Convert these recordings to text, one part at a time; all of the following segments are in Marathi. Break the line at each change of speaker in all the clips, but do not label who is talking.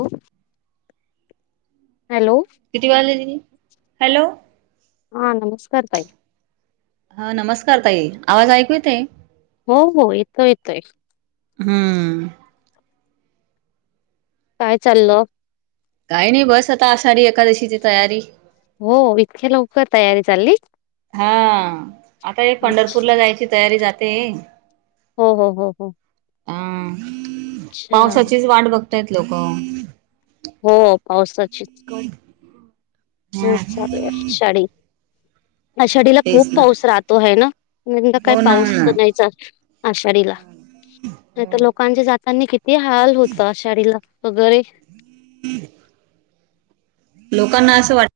ओ
किती वाजली त हॅलो
हा नमस्कार ताई
हा नमस्कार ताई आवाज ऐकू येताय
हो हो येतो येतोय
हम्म
काय चाललं
काही नाही बस आता आशाडी एकादशीची तयारी
हो इतके लवकर तयारी चालली
हा आता एक
अच्छा
पंढरपूरला जायची तयारी जातेये
हो हो हो हो
हम
अच्छा
पावसाचीच वाट बघतायत लोक
हो पावसाचीच
हा
खूप चालू आहे शाडी आषाढीला खूप
तेच ना
पाऊस राहतो है ना यंदा काही
हो ना
पाऊस
हो
नाहीच आषाढीला नाही
ना
तर लोकांचे जातानी किती हाल होतात आषाढीला वगैरे
[unintelligible] लोकांना असं वाट-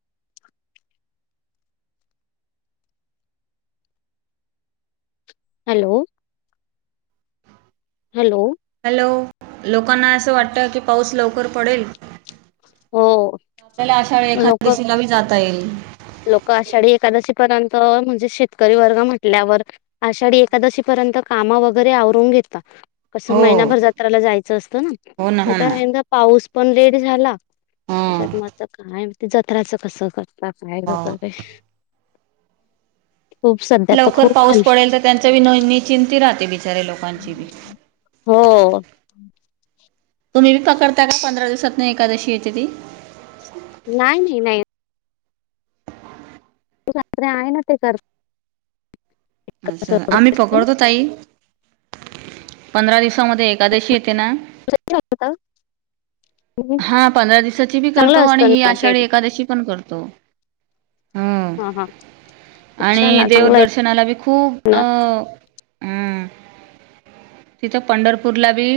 हॅलो हॅलो
हॅलो लोकांना असं वाटतं की पाऊस लवकर पडेल
हो
- आपल्याला अशा वेळी
लोक
एखाद्या दिवसलाही जाता येईल
लोक आषाढी एकादशी- म्हणजे शेतकरी वर् म्हटल्यावर आषाढी एकादशी पर्यंत काम वगरेवर घता कसं
हो
महिनाभर जात्राला जायचं असतं ना
हो हो
तेथ
ना
यंदा पाऊस पण रेट झाला
हा
त्याच्यात मा काय ते जत्राचं कसं करत काय
हा.
वगैरे खूप सध्या तर
लवकर
खूप
पाऊस
हल
पडेल तर त्यांच बी न निचिंती राहते बिचारे लोकांची बी
हो
तुम्ही बी पकडता का पंधरा दिवसात नाही एकादशी येते ती
नाही नाही नाही ूाते आहे ना ते कर
असं आम्ही पकडतो ताई पंधरा दिवस म एकादशी येते ना हा पंधरा दिवसाची बी
चांगलं
करतो आणि
असतं
ही
ना
आषाढी
केले
एखकादशी पण करतो हो
हा हा अच्छा
आणि
ना चांगलं आहे
देवदर्शनाला बी खूप
ना
अं हम तिथं पंढरपूरला बी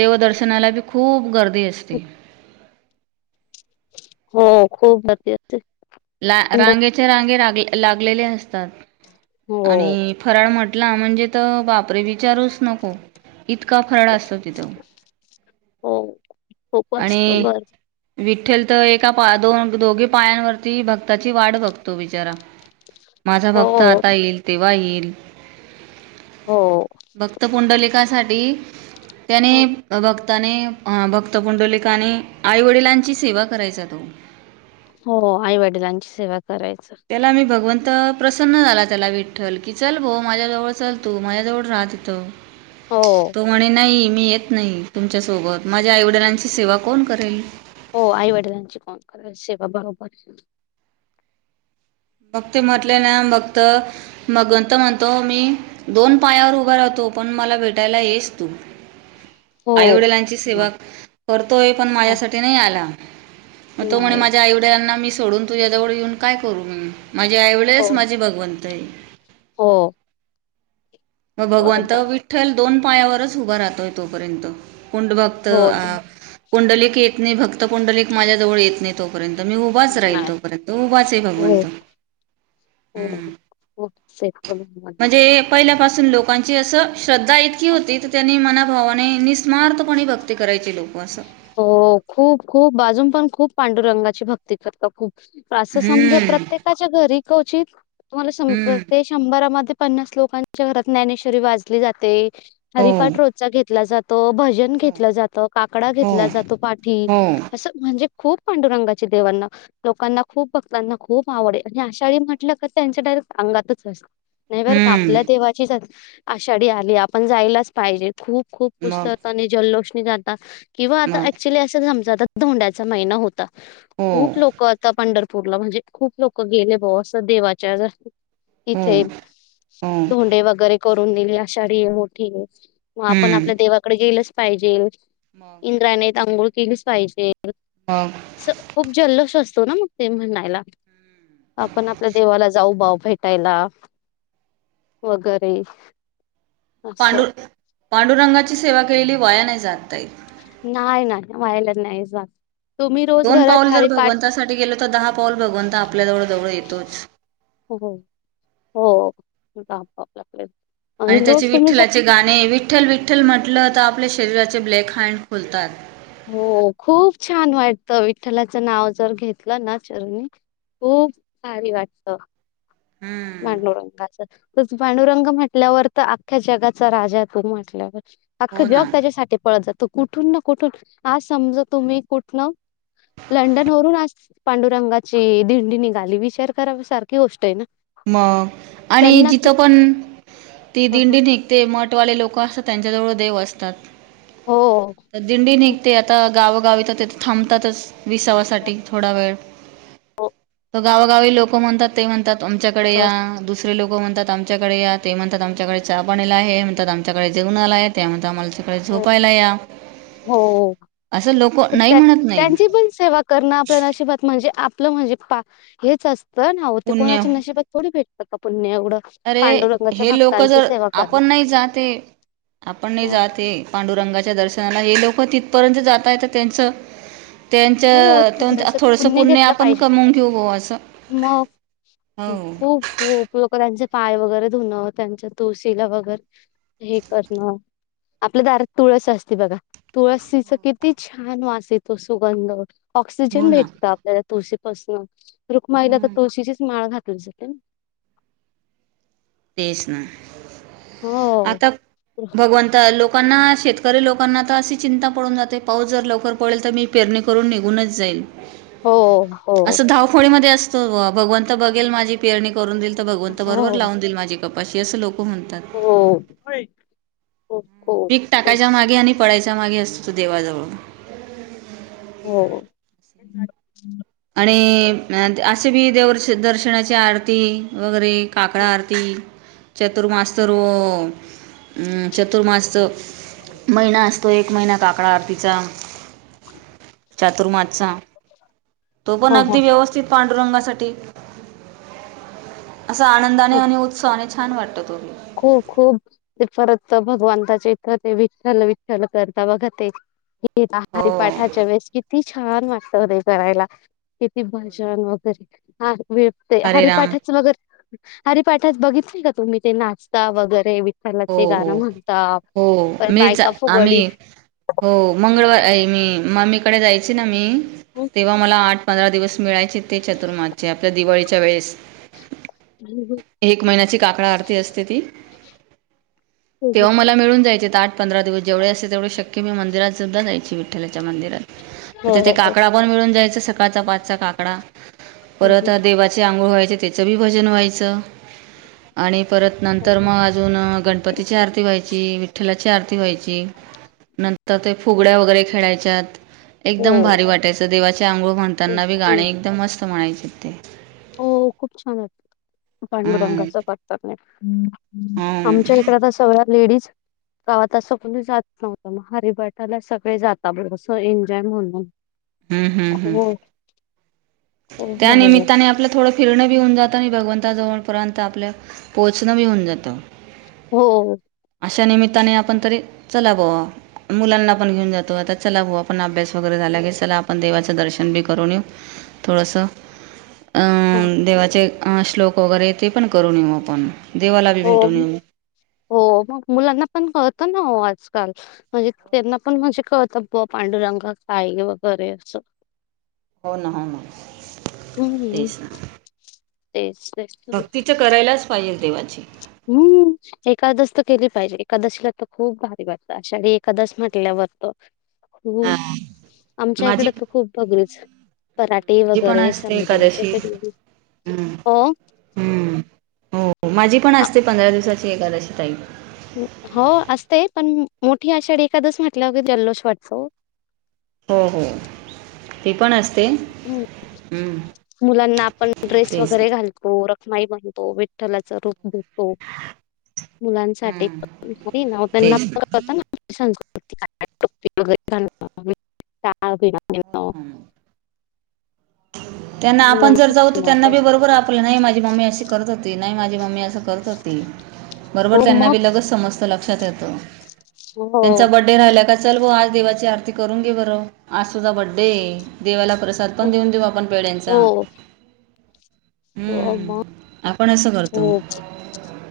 देवदर्शनाला बी खूप गर्दी ते
हो खूप म
ला रांगेचे रांगेग लागलेले असतात
हो
आणि फराळ म्हट टला म्हणजे तर बापरे विचारूच नको इतका फराळ असतो तिथं
हो खपच ख बर
उठेल तर एका दोन दोघी पायांवरती भक्ताची वाट बघतो बिचारा माझा
हो
भक्त आता येईल तेव्हा येईल
हो
भक्त पुुंडलखासाठी
हं,
त्यानेत भक्ताने भक्त पुुंडलिकाने आई वडिलांची सेवा करायचा तो
हो आई वडिलांची सेवा करायचं
त्याला आम्ही भगवंत प्रसन्न झाला त्याला विठ्ठल की चल भो माझ्याजवळ चल तू माझ्या जवळ राह तिथं
हो
तो म्हणे नाही मी येत नाही तुमच्यासोबत माझ्या आईवडिलांची सेवा कोण करेल
हो आई वडिलांची फण कराय से बाबा बर
मग ते म्हटले ना मगत मगंत म्हणतो मी दोन पायावर उभा राहतो तपण मला भेटायला येस तू
[unintelligible]
आई वडिलांची सेवा
ना-
करतोय पण
हो
माझ्यासाठी नाही आला मग तो म्ह
नाही
माझ्या आईडयांना मी सोडून तुझ्याजवळ येऊन काय करू मी माझी
हो
आईवळेच माझे भगवंत आहे
हो
मग भगवंत
बरोबर
विठ्ठल दोन पायावरच उभा राहतोय तोपर्यंत कुंड भक्त
हो
अ
दोन-
कंडलिक येत नाही भक्त कुंडलिक माझ्याजवळ येत नाही तो पर्यंत मी उभाच राहील
नाही
तोपर्यंत उभाच आहे
हो
भगवंत
हो
हम्म
हो
लोकां अस श्रधा इत होती त्यांनी म भावाने निस्मार्पणे भक्ती करायची लोक असं
हो खूप खूप अजून पण खूप पांडुरंगाची भक्ती करत खूप असं समज
हम्म
प्रत्येकाच्या घरी कवचित तुम्हाला
हम्म
ते शंभरामध्ये पन्नास लोकांच्या घरात ज्ञानेश्वरी वाजली जाते
हो
हरिफाट रोजचा घेतला जात तो भजन घेतलं जातं काकडा
हो
घेतला जातो पाठी
हो
असं म्हणजे खूप पांडुरंगाची देवांना लोकांना खूप भक्तांना खूप आवडे आणि आषाढी म्हटलं का त्यांच्या सांगातच नाही बर का आपल्या
हम्म
देवाचीच आषाढी आली आपण जायलाच पाहिजे खूप खूप
मग
पुस्तक आणि जल्लोषणी जात किंवा आता
मग
ऍक्च्युअली असंम धोंड्याचा महिना होता
हो
खूप लोक आता पंढरप पूरला म्हणजे खूप लोक गेले ब असं देवाच्या
हो
इथे
हो
धोंडे वगैरे करून दिली आषाढी आहे मोठी आहे मग आपण आपल्या देवाकडे गेलच पाहिजे
म
इंद्राणीेत अांघूळ कल्स पाहिजे
मग
खूप जल्लोस्वस्त ना मग ते म्हणणायला आपण आपल्या देवाला जाऊ बाऊ भेटायला वगैरे असं
पांडुर पांडुरंगाची सेवा केलेली वया नाही जातय
नाही नाही व्हायलाच नाही जा
दोन पाऊल जर भगवंतासाठी गेल तर दहा पाऊल भगवंता आपल्या जवळ जवळ येतोच
हो हो बा बापले
आणि त्याचे विठ्ठलाचे गाणे विठ्ठल विठ्ठल म्हटलं तर आपल्या शरीराचे ब्लॅक हँड खुलतात.
हो खूप छान वाट विठ्ठलाचं नाव जर घेतलं ना चरुणी खूप भारी वाटत
हम्म
भांडुरंगाच तर भांडुरंग म्हटल्यावर तर अख्ख्या जगाचा राज तून म्हटल्यावर अख्खं
हो
जग
ना.
त्याच्यासाठी पळत जातो कुठून ना कुठून आज समजा तुम्ही कुठ न लंडन वरून अस पांडुरंगाची दिंडी निघाली विचार करा सारखी गोष्ट आहे ना
मग आणि
त्यांना
जिथं
कित
पण ती
हं, हं.
दिंडी निघते मठवाले लोक असतात त्यां वळ देव असतात
हो.
तर दिंडी निघते आता गावा गावितातथ थांबतातच विसावासाठी थोडा वेळ
हो
तर गावागावी लोक म्हणतात ते म्हणतात आमच्याकडे या दुसऱ त लोको म्हणतात आमच्याकडे या ते म्हणतात आमच्याकडे चहा पाणीला आहे म्हणतात आमच्याकडे जेवण आला आहे त्या म्हणात आम्हाला तिकडे
हो,
झोपायला या
हो
असं लोकं नाही म्हणत नाही
त्यांची पण सेवा करणं आपल्याला अशीिबात म्हणजे आपलं म्हणजे पा हेच असतं ना हो ते
पुण्य
कोणाच्या नशिबात थोडी भेटतं का पु्य
अरे हे लोक जर
करणं.
आपण नाही जाते आपण नाही
अं,
जाते पांडुरंगाच्या दर्शन त्यां हे लोकं तिथपर्यंत जात आहेत तर त्यांचं
हो
त्यांच
थोडस
थोडसं
पुण्य
पुरणे
घेतलं
आपण
पाहिजे.
कमवून घेऊ भा असं
मग
हो
खूप खू उपयोग त्यांचे पाय वगैरे धुणं त्यांच्या तुळशीला वगैरे हे करणं आपल्या दारात तुळस असते बघा तुळसीच किती छान वास येतो असो ब
हो
ऑक्सिजन
ना
भेटत आपल्याला तुळशी पाासून रुक्माईला तर तुळशीची माळ घात अबदुलसेकन
तेच ना
हो
आता भगवंत लोक लोकांना शेतकरी लोकांना तर अशी चिंता पडून जाते पाऊस जर लवकर पडेल तर मी पेरणी करून निघूनच जाईल
हो हो.
असं धावफोळी मध्ये असतो भगवंत बघेल माझी पेरणी करून देईल तर भगवंत बरोबर
हो
लावून देईल माझी कपाशी असं लोक म्हणतात
हो होय. खूप खूप
पीक टाकायच्या
तेच
मागे आणि पडायच्या मागे असतो तो देवाजवळ
ह््
आणि असे बी देव दर्शनाची आरती वगैरे काकडा आरती चतुर्मास र चतुर्मास महिना असतो एक महिना काकडा आरतीचा चातुर्माचा तो पण
हो
अगदी
हो
व्यवस्थित पांडुरंगासाठी असं आनंदाने
खूप
आणि उत्साहाने छान वाटतं तुम्हाला
खूप खूप ते परत भगवंताचे इथ ते विठ्ठल विठ्ठल करता बघा ते त
हो
हारीपाठाच्या वेळेस किती छान वाटत होते करायला किती भजन वगैरे हा विते
हरे राम
हरिपाठच वगैरे हरिपाठच बघितले का तुम्ही ते नाश्ता वगैरे
हो
विठ्ठलाचे
हो
गाणं म्हणता
हो
परत
मीच
बायका फुगडी
आम्ही हो मंगळवार आहे मी ममीकडे जायची ना मी
हं?
तेव्हा मला आठ पंधरा दिवस मिळायचे ते चतुर्माचे आपल्या दिवाळीच्या वेळेस एक महिन्याची काकडा आरती असते ती तेव्हा
हो
मला मिळून जायचे ते आठ पंधरा दिवस जेवढे असते तेवढे शक्य मी मंदिरात सुद्धा जायची विठ्ठच्या मंदिरात तर तिथे
हो
काकड पण मिळून जायच सकाळचा पाचचा काकडा परत देवाचे आंघोळ व्हायचा त्याची भजन व्हायचं आणि परत
हो
नंतर
हो
मग अजून गणपतीची आरती व्हायची विठ्ठलाची आरती व्हायची नंत तर ते फुगड्या वगैरे खेळायच्यात एकदम भारी
हो
वाटायचं देवाचे आंघोळ
खूप
म्हणताना बी
खूप
गाणे एकदम मस्त म्हणायचे ते
हो खूप छान आहेत पांडुरंगाच करतात नाही आमच्या इकड तर सगळ्या लेडीज गावात असं कोणी जात नव्हतं मग हरिभटाला सगळे जाता बरंस एन्जॉय म्हणून
हम्म हम्म हम्म
हो खूप
त्या
भारी
निमित्ताने आपलं थोडं फिरणं बी होऊन जातं आणि भगवंताजवळपर्यंत आपल्या पोचणं बी होऊन जातं
हो
अशा निमित्ताने आपण तरी चला बो मुलांना पण घेऊन जातो आता चला भा आपण अभ्यास वगैरे झाला की चला आपण देवाच दर्शन बी करून येऊ थोडस
हो
अं देवाचे श्लोक वगैरे ते पण करून न येऊ आपण देवाला बी
हो
भेटून येऊ
हो मग मुलांना पणत ना आजकाल म्हणजे त्यांना पण म्हणजे कळत पांडुरंगा काई वगैरे अस
हो ना हो मग
हम्म
तेच ना
तेच तेच
भक्तीच करायलाच पाहिजे देवाची
हम्म एकादस तर केली पाहिजे एकादशीला तर खूप भारी वाटत अषाढी एकादस म्हटल्यावर खूप आमच्या
माझी
इकडे तर खूप बगरीच पराटे
माझी पण
वगैरे
असते
समुदाचे
एकादशी
खड
हम्म,
हो
हो माझी पण
आ-
असते पंधरा दिवसाची एखादशी ताई
हो असतेय पण मोठी आषाढी एखादच म्हटल्या जल्लोष वाटतो
हो हो ते पण असते
ह्
हम्म,
मुलांना आपण ड्रेस
तेच
वगैरे घालतो माई बनतो विठ्ठलाच रूप द हो मुलांसाठी
हम्म,
ना त्यांना परता ना अ
त्यांना आपण जर
खूप
जाऊ तर
छान
त्यांना
वाटतं
बी बरोबर आपले नाही माझी मम्मी अशी करत होती नाही माझी मम्मी असं करत होती बरोबर
हो
त्यांना
मग
बी लगेच समजत लक्षात येत त्यांचा
हो.
बर्थडे राहिल्या का चल ब आज देवाची आरती करून घे बरं आज सुद्धा बड्डे आहे देवाला प्रसाद पण
हो
देऊन कोण पेढ्यांचा
हो हो,
हम्म
मग
आपण असं करतो
हो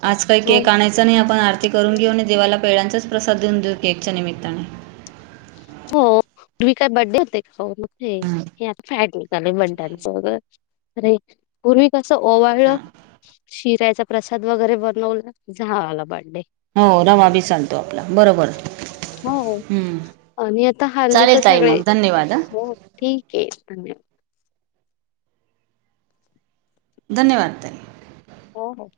आज काही
हो.
केक आणायचा नाही आपण आरती करून घेऊ आणि देवाला पेढ्याचाच प्रसाद देऊन देऊ की केकच्या निमित्ताने
हो हे काय बड्डे होते का हो हे हे
नाही
आता फॅट निघालाय
ना
बड्डयाचा वगैरे अरे पूर्वी कस
हा ना
ओवाळल शिऱ्याचा प्रसाद वगैरे बनवला झाला बड्डे
हो रवा बी चालतो आपला बरोबर
हो
हम्म
आणि आता हल्ली तर
चालेल ताई
सगळे
मग धन्यवाद हा
हो ठीक आहे धन्यवाद
धन्यवाद
हो हो